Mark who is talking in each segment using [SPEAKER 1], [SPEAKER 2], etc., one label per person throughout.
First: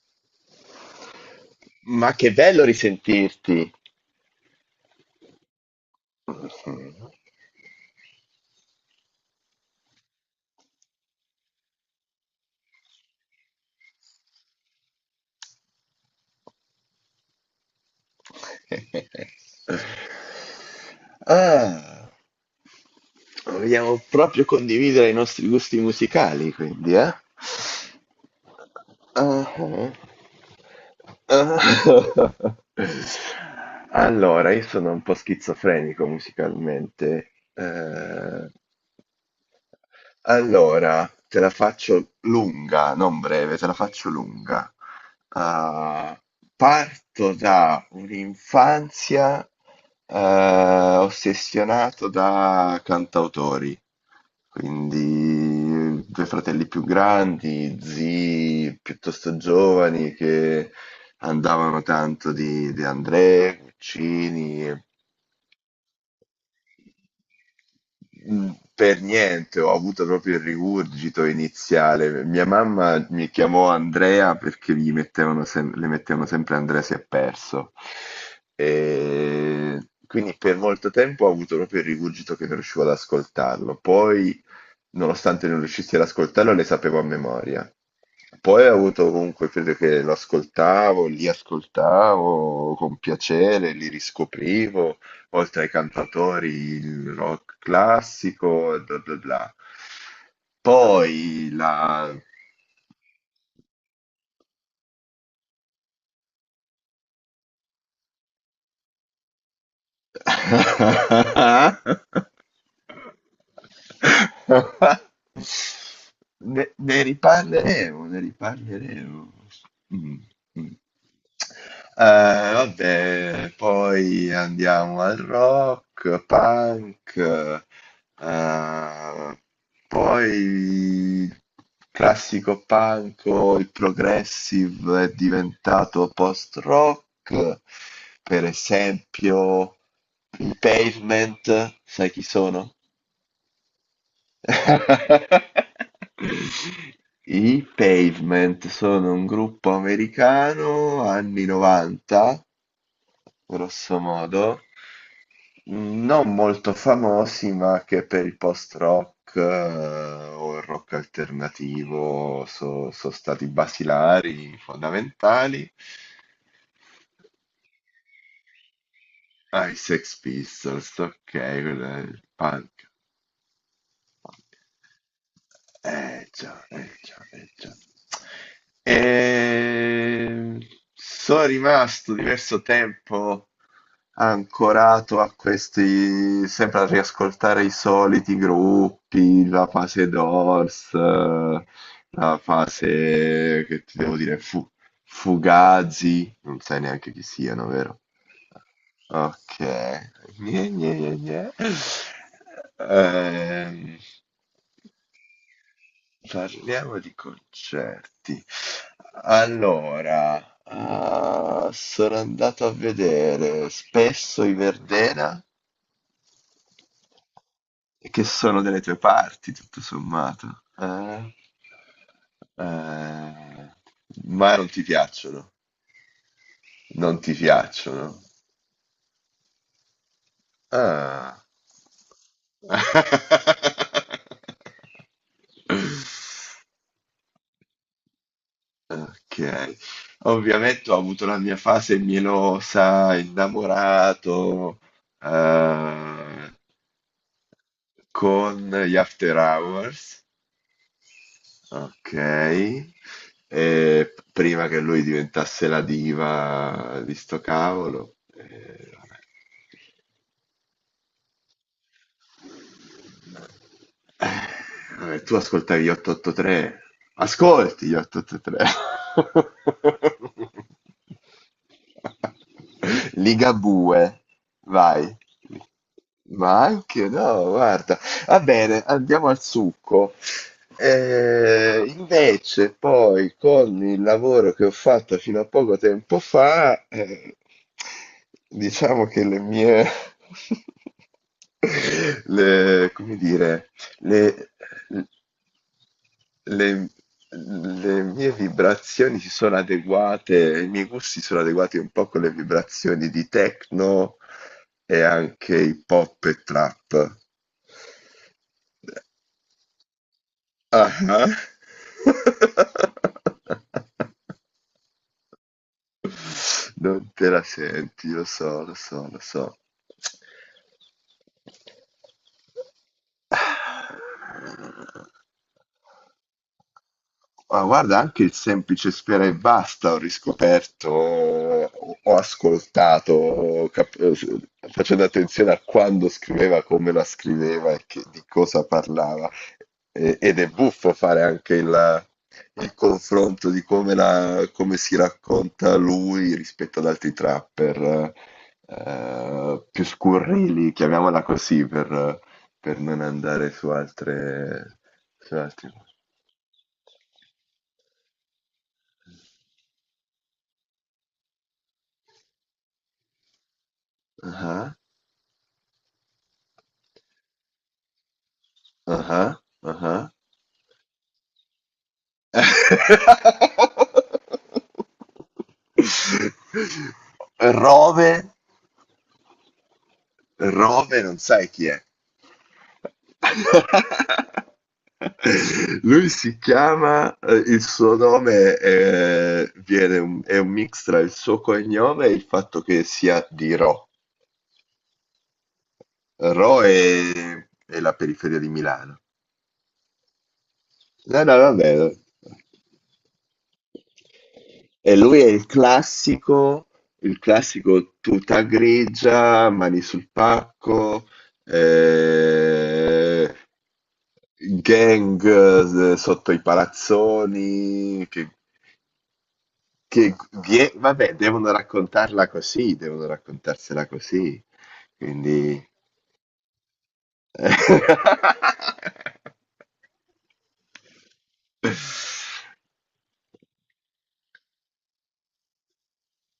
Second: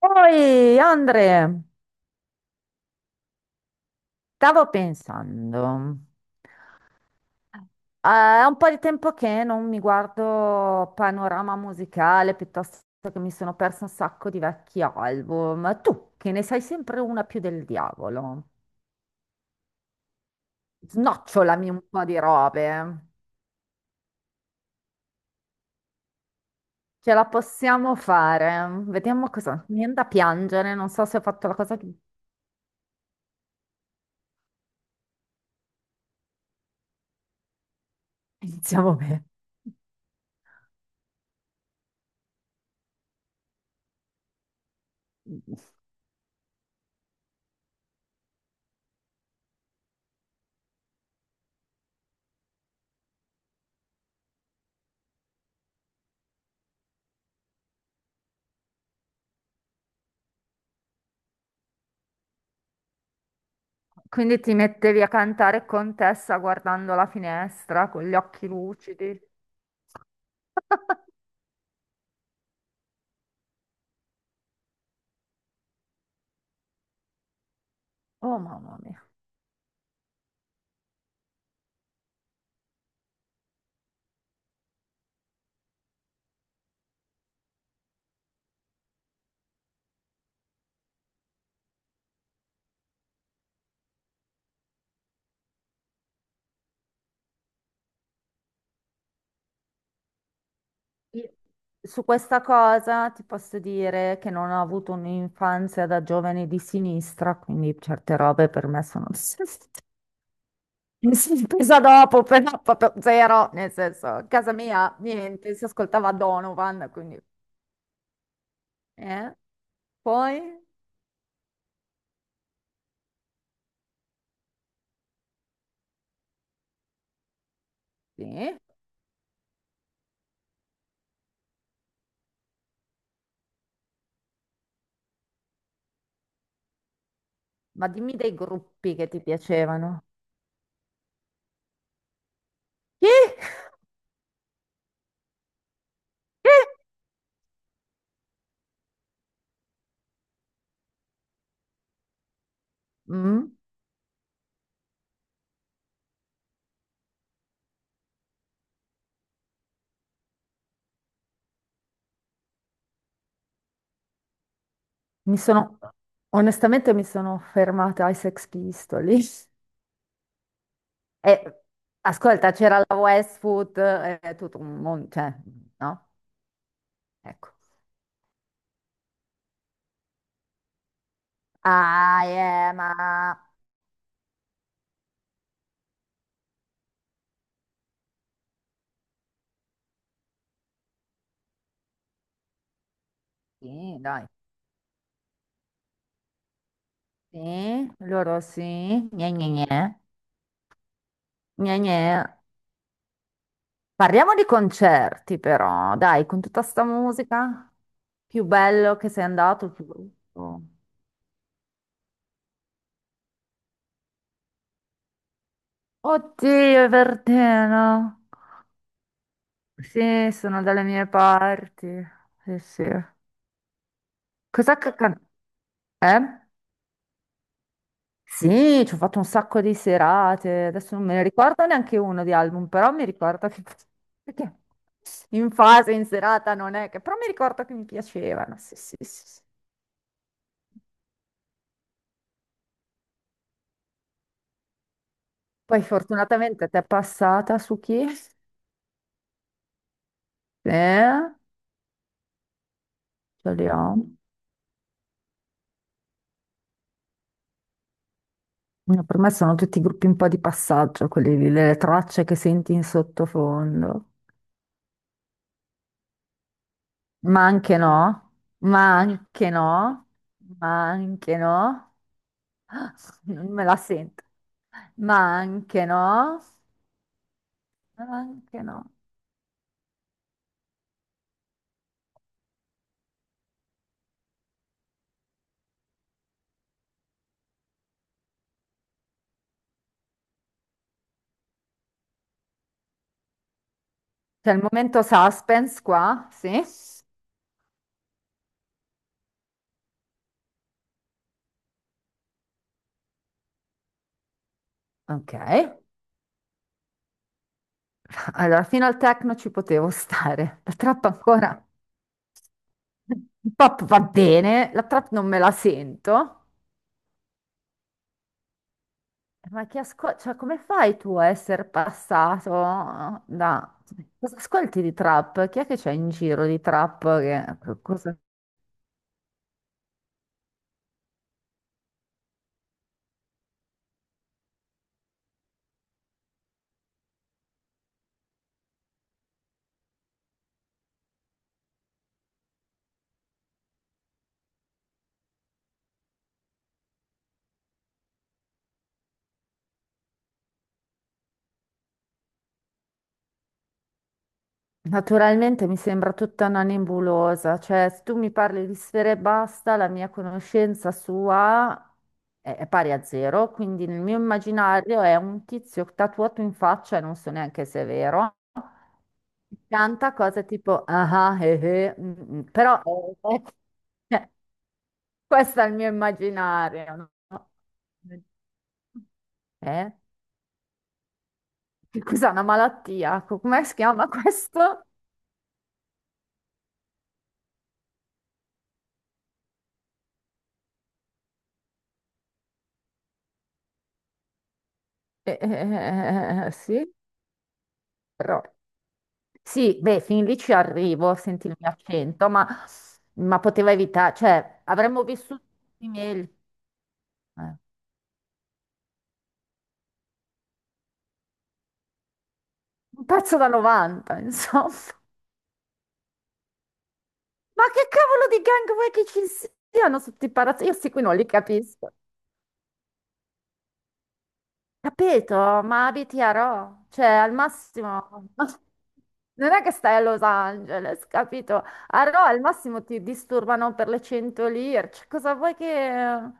[SPEAKER 1] Poi, Andre,
[SPEAKER 2] Ma che bello risentirti!
[SPEAKER 1] stavo pensando, eh, è un po' di tempo che non mi guardo panorama musicale, piuttosto che mi sono perso un sacco di vecchi album. Tu, che ne sai sempre una più del diavolo, snocciolami un po'
[SPEAKER 2] Ah,
[SPEAKER 1] di robe.
[SPEAKER 2] vogliamo proprio condividere i nostri gusti musicali, quindi, eh?
[SPEAKER 1] Ce la possiamo fare. Vediamo cosa. Mi
[SPEAKER 2] Ah,
[SPEAKER 1] viene da piangere, non so se ho fatto la cosa che...
[SPEAKER 2] ah. Allora, io sono un po' schizofrenico musicalmente.
[SPEAKER 1] Iniziamo bene.
[SPEAKER 2] Allora, te la faccio lunga, non breve, te la faccio lunga. Ah, parto da un'infanzia eh, ossessionato da cantautori, quindi due fratelli più grandi, zii piuttosto giovani che andavano tanto di De André,
[SPEAKER 1] Quindi ti
[SPEAKER 2] Guccini.
[SPEAKER 1] mettevi a cantare Contessa guardando la finestra con gli occhi
[SPEAKER 2] Mm. Per
[SPEAKER 1] lucidi.
[SPEAKER 2] niente, ho avuto proprio il rigurgito iniziale. Mia mamma mi chiamò Andrea perché le mettevano sempre Andrea si è perso.
[SPEAKER 1] Oh mamma mia.
[SPEAKER 2] E quindi per molto tempo ho avuto proprio il rigurgito che non riuscivo ad ascoltarlo. Poi nonostante non riuscissi ad ascoltarlo, le sapevo a memoria. Poi ho avuto comunque fede che lo ascoltavo, li ascoltavo con piacere, li riscoprivo, oltre ai cantatori il rock classico e bla bla bla. Poi
[SPEAKER 1] Io-
[SPEAKER 2] la.
[SPEAKER 1] Su questa cosa ti posso dire che non ho avuto un'infanzia da giovane di sinistra, quindi certe robe per me sono mi sono presa dopo, però proprio zero, nel senso, a casa mia niente, si ascoltava
[SPEAKER 2] Ne,
[SPEAKER 1] Donovan,
[SPEAKER 2] ne
[SPEAKER 1] quindi...
[SPEAKER 2] riparleremo, ne riparleremo.
[SPEAKER 1] eh?
[SPEAKER 2] Mm,
[SPEAKER 1] Poi?
[SPEAKER 2] mm. Vabbè, poi andiamo al rock, punk,
[SPEAKER 1] Sì?
[SPEAKER 2] ehm, poi il classico punk o il progressive è diventato post-rock,
[SPEAKER 1] Ma dimmi dei
[SPEAKER 2] per
[SPEAKER 1] gruppi che ti
[SPEAKER 2] esempio
[SPEAKER 1] piacevano.
[SPEAKER 2] i Pavement, sai chi sono?
[SPEAKER 1] Chi? Chi?
[SPEAKER 2] I Pavement sono un gruppo americano anni 90
[SPEAKER 1] Mm.
[SPEAKER 2] grosso modo, non molto famosi, ma che per il post-rock o il rock alternativo sono stati basilari,
[SPEAKER 1] Mi
[SPEAKER 2] fondamentali.
[SPEAKER 1] sono, onestamente mi sono fermata ai Sex Pistols.
[SPEAKER 2] Ah, i Sex Pistols, ok,
[SPEAKER 1] E,
[SPEAKER 2] quello è il
[SPEAKER 1] ascolta, c'era
[SPEAKER 2] punk.
[SPEAKER 1] la Westwood, è tutto un mondo, cioè, no?
[SPEAKER 2] Eh già, eh già, eh
[SPEAKER 1] Ecco.
[SPEAKER 2] già. E. Sono rimasto
[SPEAKER 1] Ah,
[SPEAKER 2] diverso
[SPEAKER 1] ma...
[SPEAKER 2] tempo ancorato a questi, sempre a riascoltare i soliti gruppi, la fase Doors, la fase che
[SPEAKER 1] Sì,
[SPEAKER 2] ti devo
[SPEAKER 1] dai.
[SPEAKER 2] dire, Fugazi, non sai neanche chi
[SPEAKER 1] Sì,
[SPEAKER 2] siano, vero?
[SPEAKER 1] loro sì. Gne, gne,
[SPEAKER 2] Ok,
[SPEAKER 1] gne.
[SPEAKER 2] gne, gne, gne, gne.
[SPEAKER 1] Gne, gne.
[SPEAKER 2] Ehm,
[SPEAKER 1] Parliamo di concerti, però, dai, con tutta sta
[SPEAKER 2] Parliamo di
[SPEAKER 1] musica.
[SPEAKER 2] concerti.
[SPEAKER 1] Più bello che sei andato, più
[SPEAKER 2] Allora,
[SPEAKER 1] brutto.
[SPEAKER 2] ah, sono andato a vedere spesso i Verdena.
[SPEAKER 1] Oddio, è Verdena.
[SPEAKER 2] E che sono delle tue parti, tutto
[SPEAKER 1] Sì, sono
[SPEAKER 2] sommato.
[SPEAKER 1] dalle mie
[SPEAKER 2] Eh?
[SPEAKER 1] parti. Sì, sì.
[SPEAKER 2] Eh, ma non
[SPEAKER 1] Cos'è
[SPEAKER 2] ti
[SPEAKER 1] che...
[SPEAKER 2] piacciono.
[SPEAKER 1] Eh?
[SPEAKER 2] Non ti piacciono.
[SPEAKER 1] Sì, ci ho fatto un sacco di serate. Adesso non me ne
[SPEAKER 2] Ah.
[SPEAKER 1] ricordo neanche uno di album, però mi ricordo che... Perché in fase, in serata non è che... Però mi ricordo che mi piacevano. Sì, sì, sì, sì.
[SPEAKER 2] Ok. Ovviamente ho avuto la mia fase mielosa, innamorato,
[SPEAKER 1] Poi
[SPEAKER 2] eh,
[SPEAKER 1] fortunatamente ti è passata su chi? Sì,
[SPEAKER 2] con gli After Hours.
[SPEAKER 1] ce
[SPEAKER 2] Ok.
[SPEAKER 1] li ho.
[SPEAKER 2] E prima che lui diventasse la diva di sto cavolo,
[SPEAKER 1] No, per me sono tutti gruppi un po' di passaggio, quelli lì, le tracce che senti in sottofondo.
[SPEAKER 2] vabbè. Vabbè, tu ascoltavi gli 883.
[SPEAKER 1] Ma anche
[SPEAKER 2] Ascolti gli
[SPEAKER 1] no,
[SPEAKER 2] 883.
[SPEAKER 1] ma anche no, ma anche no, non me la
[SPEAKER 2] Ligabue,
[SPEAKER 1] sento,
[SPEAKER 2] vai.
[SPEAKER 1] ma anche no,
[SPEAKER 2] Ma anche no, guarda.
[SPEAKER 1] ma
[SPEAKER 2] Va
[SPEAKER 1] anche
[SPEAKER 2] bene,
[SPEAKER 1] no.
[SPEAKER 2] andiamo al succo. Invece, poi con il lavoro che ho fatto fino a poco tempo fa, diciamo che le mie, come dire, le,
[SPEAKER 1] C'è il momento suspense qua, sì?
[SPEAKER 2] le, le mie vibrazioni si sono adeguate, i miei gusti sono adeguati un po' con le vibrazioni di techno e
[SPEAKER 1] Ok,
[SPEAKER 2] anche hip hop e trap.
[SPEAKER 1] allora fino al techno ci potevo stare, la
[SPEAKER 2] Ah,
[SPEAKER 1] trap
[SPEAKER 2] ah.
[SPEAKER 1] ancora, il pop va bene, la trap non me la sento.
[SPEAKER 2] Non te la senti, lo so, lo so, lo so.
[SPEAKER 1] Ma che ascolti, cioè, come fai tu a essere passato da... Cosa ascolti di
[SPEAKER 2] Ah.
[SPEAKER 1] trap? Chi è che c'è in giro di trap?
[SPEAKER 2] Ma guarda,
[SPEAKER 1] Cosa-
[SPEAKER 2] anche il semplice Sfera e Basta ho riscoperto, ho ascoltato, facendo attenzione a quando scriveva, come la scriveva e di cosa parlava. Ed è buffo fare anche il confronto di come si racconta lui rispetto ad altri trapper, più scurrili, chiamiamola così, per, non andare su altre. Su
[SPEAKER 1] Naturalmente
[SPEAKER 2] altri.
[SPEAKER 1] mi sembra tutta una nebulosa, cioè se tu mi parli di sfere e basta, la mia conoscenza sua è pari a zero, quindi nel mio
[SPEAKER 2] Ah.
[SPEAKER 1] immaginario è un tizio tatuato in faccia e non so neanche se è vero.
[SPEAKER 2] Ah-ah, ah-ah.
[SPEAKER 1] Canta cose tipo ah ah, mm, mm, però è, questo è il mio immaginario, no?
[SPEAKER 2] Rove
[SPEAKER 1] Eh?
[SPEAKER 2] Rove non sai chi è.
[SPEAKER 1] Che cos'è una malattia? Come si chiama questo?
[SPEAKER 2] Lui si chiama il suo nome, viene un è un mix tra il suo cognome e il fatto che sia di Ro. Ro
[SPEAKER 1] Sì,
[SPEAKER 2] è la periferia
[SPEAKER 1] però...
[SPEAKER 2] di Milano.
[SPEAKER 1] Sì, beh, fin lì ci arrivo,
[SPEAKER 2] No, no,
[SPEAKER 1] senti il mio
[SPEAKER 2] vabbè.
[SPEAKER 1] accento, ma poteva evitare, cioè,
[SPEAKER 2] E
[SPEAKER 1] avremmo
[SPEAKER 2] lui è
[SPEAKER 1] vissuto tutti meglio.
[SPEAKER 2] il
[SPEAKER 1] Eh,
[SPEAKER 2] classico tuta grigia, mani sul pacco,
[SPEAKER 1] Un
[SPEAKER 2] eh,
[SPEAKER 1] pezzo da 90, insomma.
[SPEAKER 2] gang sotto i
[SPEAKER 1] Ma che
[SPEAKER 2] palazzoni,
[SPEAKER 1] cavolo di gang vuoi che ci siano
[SPEAKER 2] che
[SPEAKER 1] sotto i palazzi? Io sì, qui
[SPEAKER 2] vabbè,
[SPEAKER 1] non li
[SPEAKER 2] devono
[SPEAKER 1] capisco.
[SPEAKER 2] raccontarla così, devono raccontarsela così.
[SPEAKER 1] Capito?
[SPEAKER 2] Quindi.
[SPEAKER 1] Ma abiti a Rho, cioè al massimo non è che stai a Los Angeles, capito? A Rho al massimo ti disturbano per le 100 lire, cioè, cosa vuoi che...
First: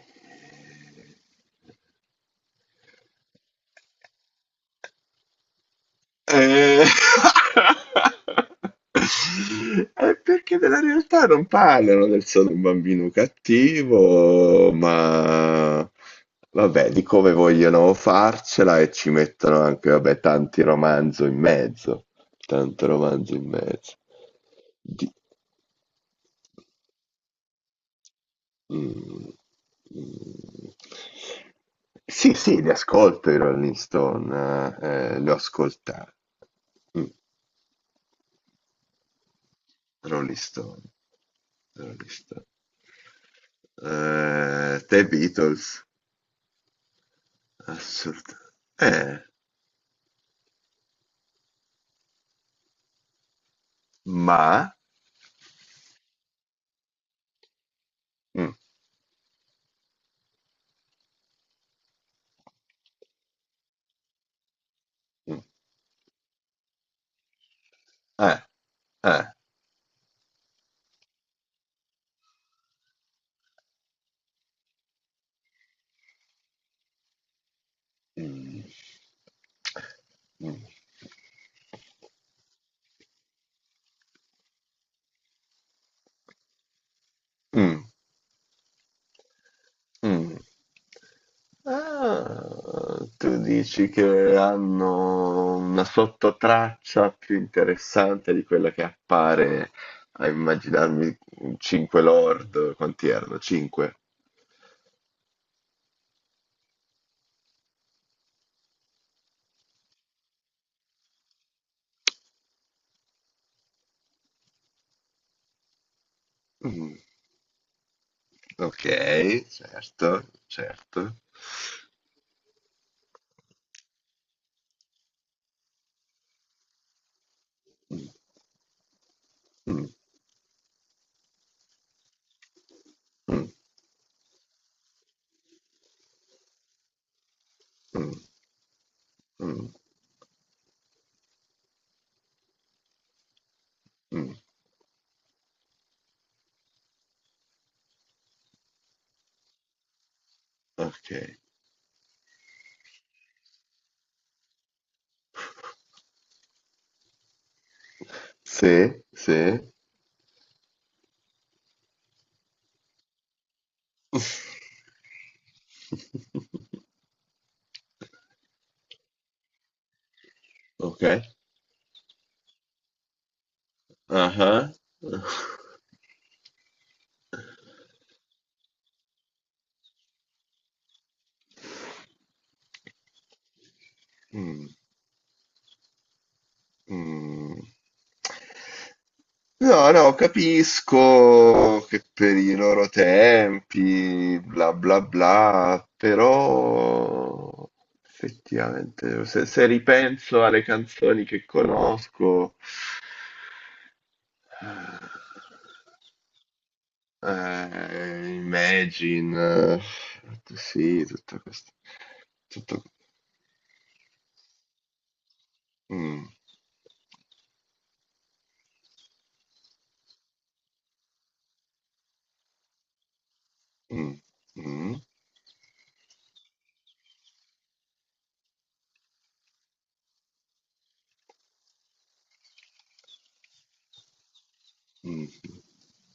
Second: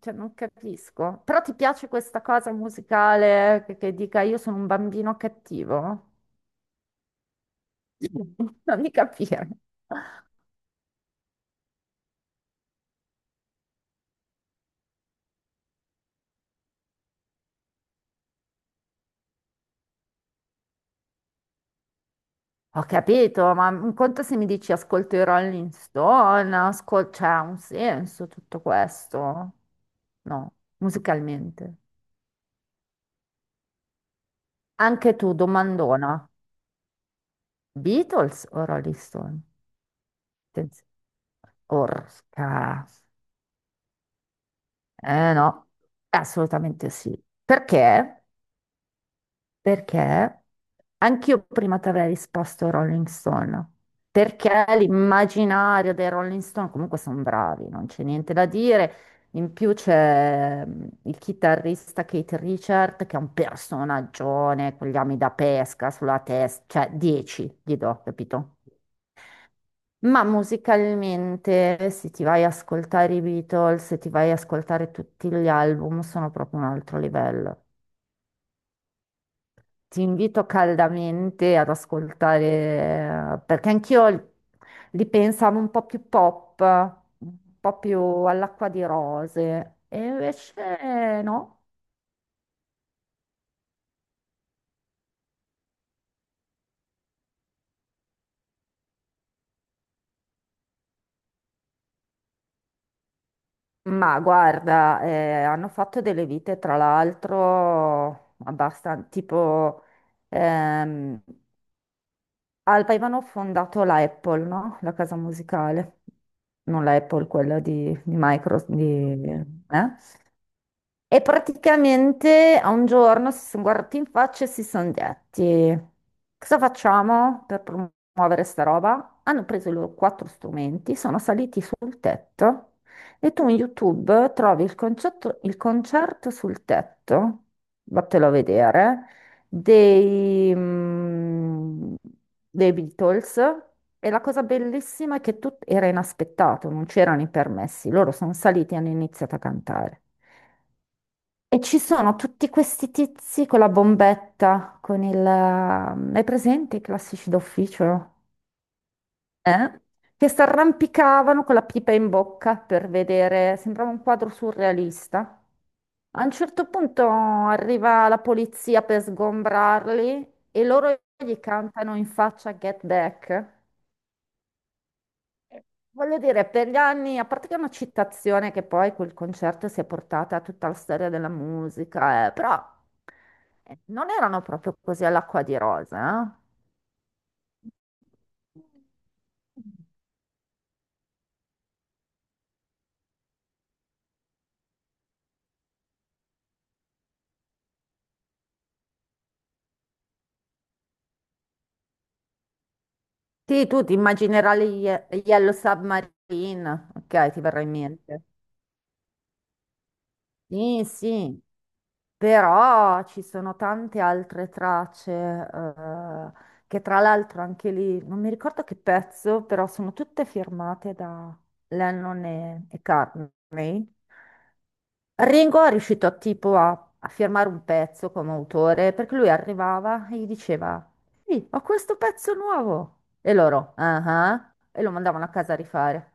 [SPEAKER 1] Cioè, non capisco. Però ti piace questa cosa musicale che dica io sono un bambino cattivo?
[SPEAKER 2] Eh,
[SPEAKER 1] Non mi capire.
[SPEAKER 2] È perché della realtà non parlano del sono un bambino cattivo, ma vabbè, di come vogliono farcela e ci mettono anche, vabbè, tanti romanzo in mezzo,
[SPEAKER 1] Ho
[SPEAKER 2] tanto romanzo in
[SPEAKER 1] capito, ma
[SPEAKER 2] mezzo.
[SPEAKER 1] un conto se mi dici
[SPEAKER 2] Di-
[SPEAKER 1] ascolto i Rolling Stone, cioè ha un senso tutto
[SPEAKER 2] mm,
[SPEAKER 1] questo? No,
[SPEAKER 2] mm.
[SPEAKER 1] musicalmente.
[SPEAKER 2] Sì, sì, li ascolto i Rolling Stone,
[SPEAKER 1] Anche
[SPEAKER 2] li ho
[SPEAKER 1] tu,
[SPEAKER 2] ascoltati.
[SPEAKER 1] domandona,
[SPEAKER 2] Mm,
[SPEAKER 1] Beatles o Rolling Stone?
[SPEAKER 2] Rolling
[SPEAKER 1] Attenz-
[SPEAKER 2] Stone, Rolling Stone.
[SPEAKER 1] Orca.
[SPEAKER 2] The
[SPEAKER 1] Eh
[SPEAKER 2] Beatles,
[SPEAKER 1] no, assolutamente sì. Perché?
[SPEAKER 2] assolutamente. Eh,
[SPEAKER 1] Perché anch'io prima ti avrei risposto Rolling Stone, perché
[SPEAKER 2] ma.
[SPEAKER 1] l'immaginario dei Rolling Stone comunque sono bravi, non c'è niente da
[SPEAKER 2] Mm,
[SPEAKER 1] dire. In più c'è il chitarrista Keith Richard che è un personaggione con gli ami da
[SPEAKER 2] mm,
[SPEAKER 1] pesca sulla testa, cioè 10 gli do,
[SPEAKER 2] eh,
[SPEAKER 1] capito?
[SPEAKER 2] eh.
[SPEAKER 1] Ma musicalmente, se ti vai a ascoltare i Beatles, se ti vai a ascoltare tutti gli album, sono proprio un altro livello.
[SPEAKER 2] Mm,
[SPEAKER 1] Ti invito
[SPEAKER 2] mm,
[SPEAKER 1] caldamente ad ascoltare, perché anch'io li pensavo un po' più pop, un po'
[SPEAKER 2] mm,
[SPEAKER 1] più all'acqua di rose, e
[SPEAKER 2] mm.
[SPEAKER 1] invece no.
[SPEAKER 2] Ah, tu dici che hanno una sottotraccia più interessante di quella che appare a immaginarmi 5 lord, quanti erano? 5.
[SPEAKER 1] Ma guarda, hanno fatto delle vite, tra l'altro, abbastanza, tipo, ehm, avevano fondato la Apple, no? La casa musicale, non la Apple, quella di Microsoft,
[SPEAKER 2] Ok,
[SPEAKER 1] eh?
[SPEAKER 2] certo, certo.
[SPEAKER 1] E praticamente a un giorno si sono guardati in faccia e si sono detti: cosa facciamo per
[SPEAKER 2] Mm,
[SPEAKER 1] promuovere sta roba? Hanno preso i
[SPEAKER 2] mm,
[SPEAKER 1] loro quattro strumenti, sono saliti sul tetto e
[SPEAKER 2] mm.
[SPEAKER 1] tu in YouTube trovi il il concerto sul tetto,
[SPEAKER 2] Mm,
[SPEAKER 1] vattelo a vedere,
[SPEAKER 2] mm,
[SPEAKER 1] dei, mm, dei Beatles. E la
[SPEAKER 2] mm.
[SPEAKER 1] cosa bellissima è che tutto era inaspettato, non c'erano i permessi, loro sono saliti e hanno iniziato a cantare.
[SPEAKER 2] Ok.
[SPEAKER 1] E ci sono tutti questi tizi con la bombetta, con il... Hai presente i classici d'ufficio?
[SPEAKER 2] Sì, sì.
[SPEAKER 1] Eh? Che si arrampicavano con la pipa in bocca per vedere, sembrava un quadro surrealista. A un certo punto arriva la polizia per sgombrarli e loro
[SPEAKER 2] Ok.
[SPEAKER 1] gli cantano in faccia Get Back.
[SPEAKER 2] Ah ah.
[SPEAKER 1] Eh, Voglio dire, per gli anni, a parte che è una citazione che poi quel concerto si è portata a tutta la storia della musica, però non erano
[SPEAKER 2] Mm,
[SPEAKER 1] proprio così all'acqua di rosa.
[SPEAKER 2] mm.
[SPEAKER 1] Eh.
[SPEAKER 2] No, no, capisco che per i loro tempi, bla bla bla, però effettivamente se ripenso alle canzoni che conosco.
[SPEAKER 1] Sì, tu ti immaginerai Yellow Submarine, ok, ti verrà in mente.
[SPEAKER 2] Imagine,
[SPEAKER 1] Sì,
[SPEAKER 2] sì, tutto
[SPEAKER 1] sì,
[SPEAKER 2] questo, tutto,
[SPEAKER 1] però ci sono tante altre tracce,
[SPEAKER 2] mm,
[SPEAKER 1] che tra l'altro anche lì, non mi ricordo che pezzo, però sono tutte firmate da Lennon e Cartney.
[SPEAKER 2] mm, mm,
[SPEAKER 1] Ringo è riuscito tipo a firmare un pezzo come autore, perché lui arrivava e gli diceva: sì, ho questo pezzo nuovo. E loro, ah ah, e lo mandavano a casa a
[SPEAKER 2] mm.
[SPEAKER 1] rifare.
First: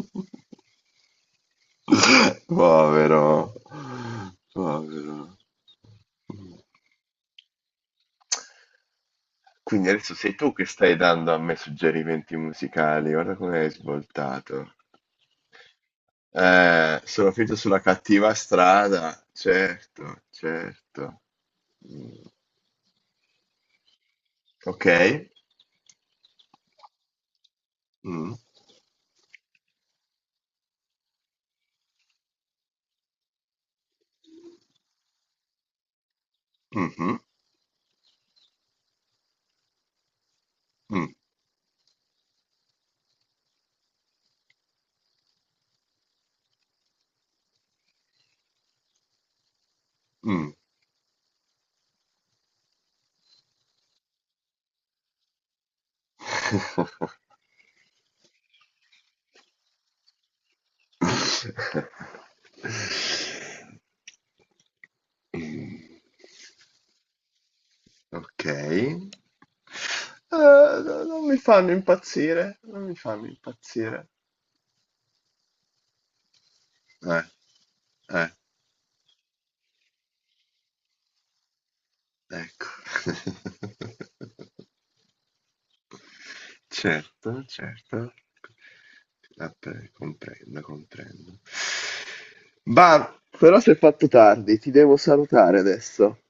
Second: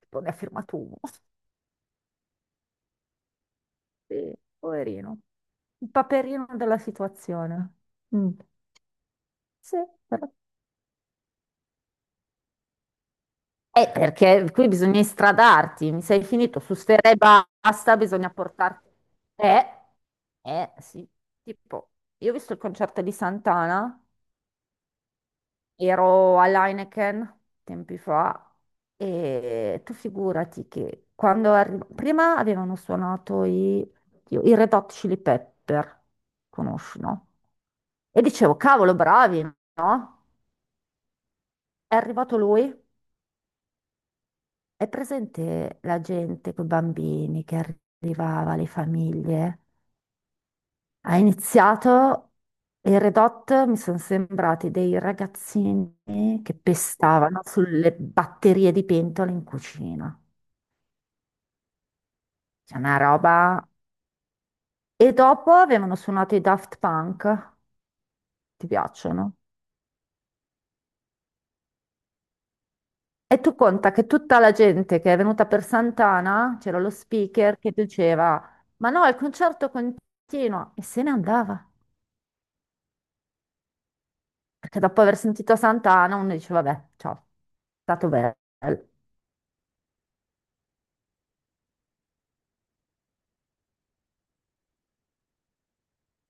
[SPEAKER 1] Tipo, ne ha firmato uno.
[SPEAKER 2] Povero,
[SPEAKER 1] Sì,
[SPEAKER 2] povero.
[SPEAKER 1] poverino. Il paperino della situazione. Mm. Sì,
[SPEAKER 2] Quindi adesso
[SPEAKER 1] però-
[SPEAKER 2] sei tu che stai dando a me suggerimenti musicali, guarda come hai
[SPEAKER 1] eh, perché qui
[SPEAKER 2] svoltato.
[SPEAKER 1] bisogna istradarti, mi sei finito su ste re
[SPEAKER 2] Sono finito sulla
[SPEAKER 1] basta, bisogna
[SPEAKER 2] cattiva
[SPEAKER 1] portarti.
[SPEAKER 2] strada,
[SPEAKER 1] Eh,
[SPEAKER 2] certo,
[SPEAKER 1] sì.
[SPEAKER 2] certo.
[SPEAKER 1] Tipo,
[SPEAKER 2] Mm,
[SPEAKER 1] io ho visto il concerto di Santana,
[SPEAKER 2] ok.
[SPEAKER 1] ero all'Heineken tempi
[SPEAKER 2] Mm,
[SPEAKER 1] fa, e tu figurati che quando prima avevano suonato i, oddio, i Red Hot Chili Pepper, conosci,
[SPEAKER 2] mhm.
[SPEAKER 1] no? E dicevo, cavolo, bravi, no?
[SPEAKER 2] Mm,
[SPEAKER 1] È arrivato lui. È presente la gente con i bambini che arrivava, le famiglie?
[SPEAKER 2] mm.
[SPEAKER 1] Ha iniziato e i Redot mi sono sembrati dei ragazzini che pestavano sulle batterie di pentole in cucina. C'è una roba. E dopo avevano
[SPEAKER 2] Mm,
[SPEAKER 1] suonato i Daft Punk.
[SPEAKER 2] ok.
[SPEAKER 1] Ti piacciono?
[SPEAKER 2] No, non mi fanno impazzire, non mi fanno
[SPEAKER 1] E tu conta che
[SPEAKER 2] impazzire.
[SPEAKER 1] tutta la gente che è venuta per Sant'Ana, c'era lo
[SPEAKER 2] Eh,
[SPEAKER 1] speaker che
[SPEAKER 2] eh,
[SPEAKER 1] diceva: ma no, il concerto continua, e se ne andava.
[SPEAKER 2] ecco.
[SPEAKER 1] Perché dopo aver sentito Sant'Anna uno dice, vabbè, ciao,
[SPEAKER 2] Certo,
[SPEAKER 1] è stato
[SPEAKER 2] certo.
[SPEAKER 1] bello.
[SPEAKER 2] Vabbè, comprendo, comprendo. Bah, però si è fatto tardi, ti devo salutare adesso.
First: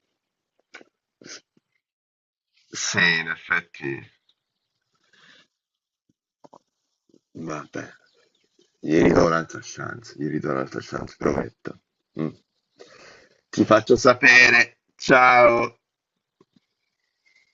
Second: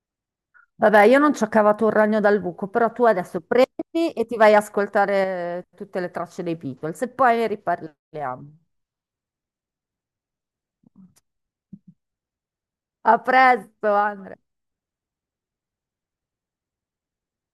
[SPEAKER 1] Vabbè, io non ci ho cavato un ragno dal buco, però
[SPEAKER 2] Sì,
[SPEAKER 1] tu
[SPEAKER 2] in
[SPEAKER 1] adesso
[SPEAKER 2] effetti.
[SPEAKER 1] prendi e ti vai a ascoltare tutte le tracce dei Beatles e poi ne
[SPEAKER 2] Vabbè,
[SPEAKER 1] riparliamo.
[SPEAKER 2] gli ridò un'altra chance, gli ridò un'altra chance, prometto. Mm.
[SPEAKER 1] A
[SPEAKER 2] Ti
[SPEAKER 1] presto,
[SPEAKER 2] faccio
[SPEAKER 1] Andrea.
[SPEAKER 2] sapere, ciao!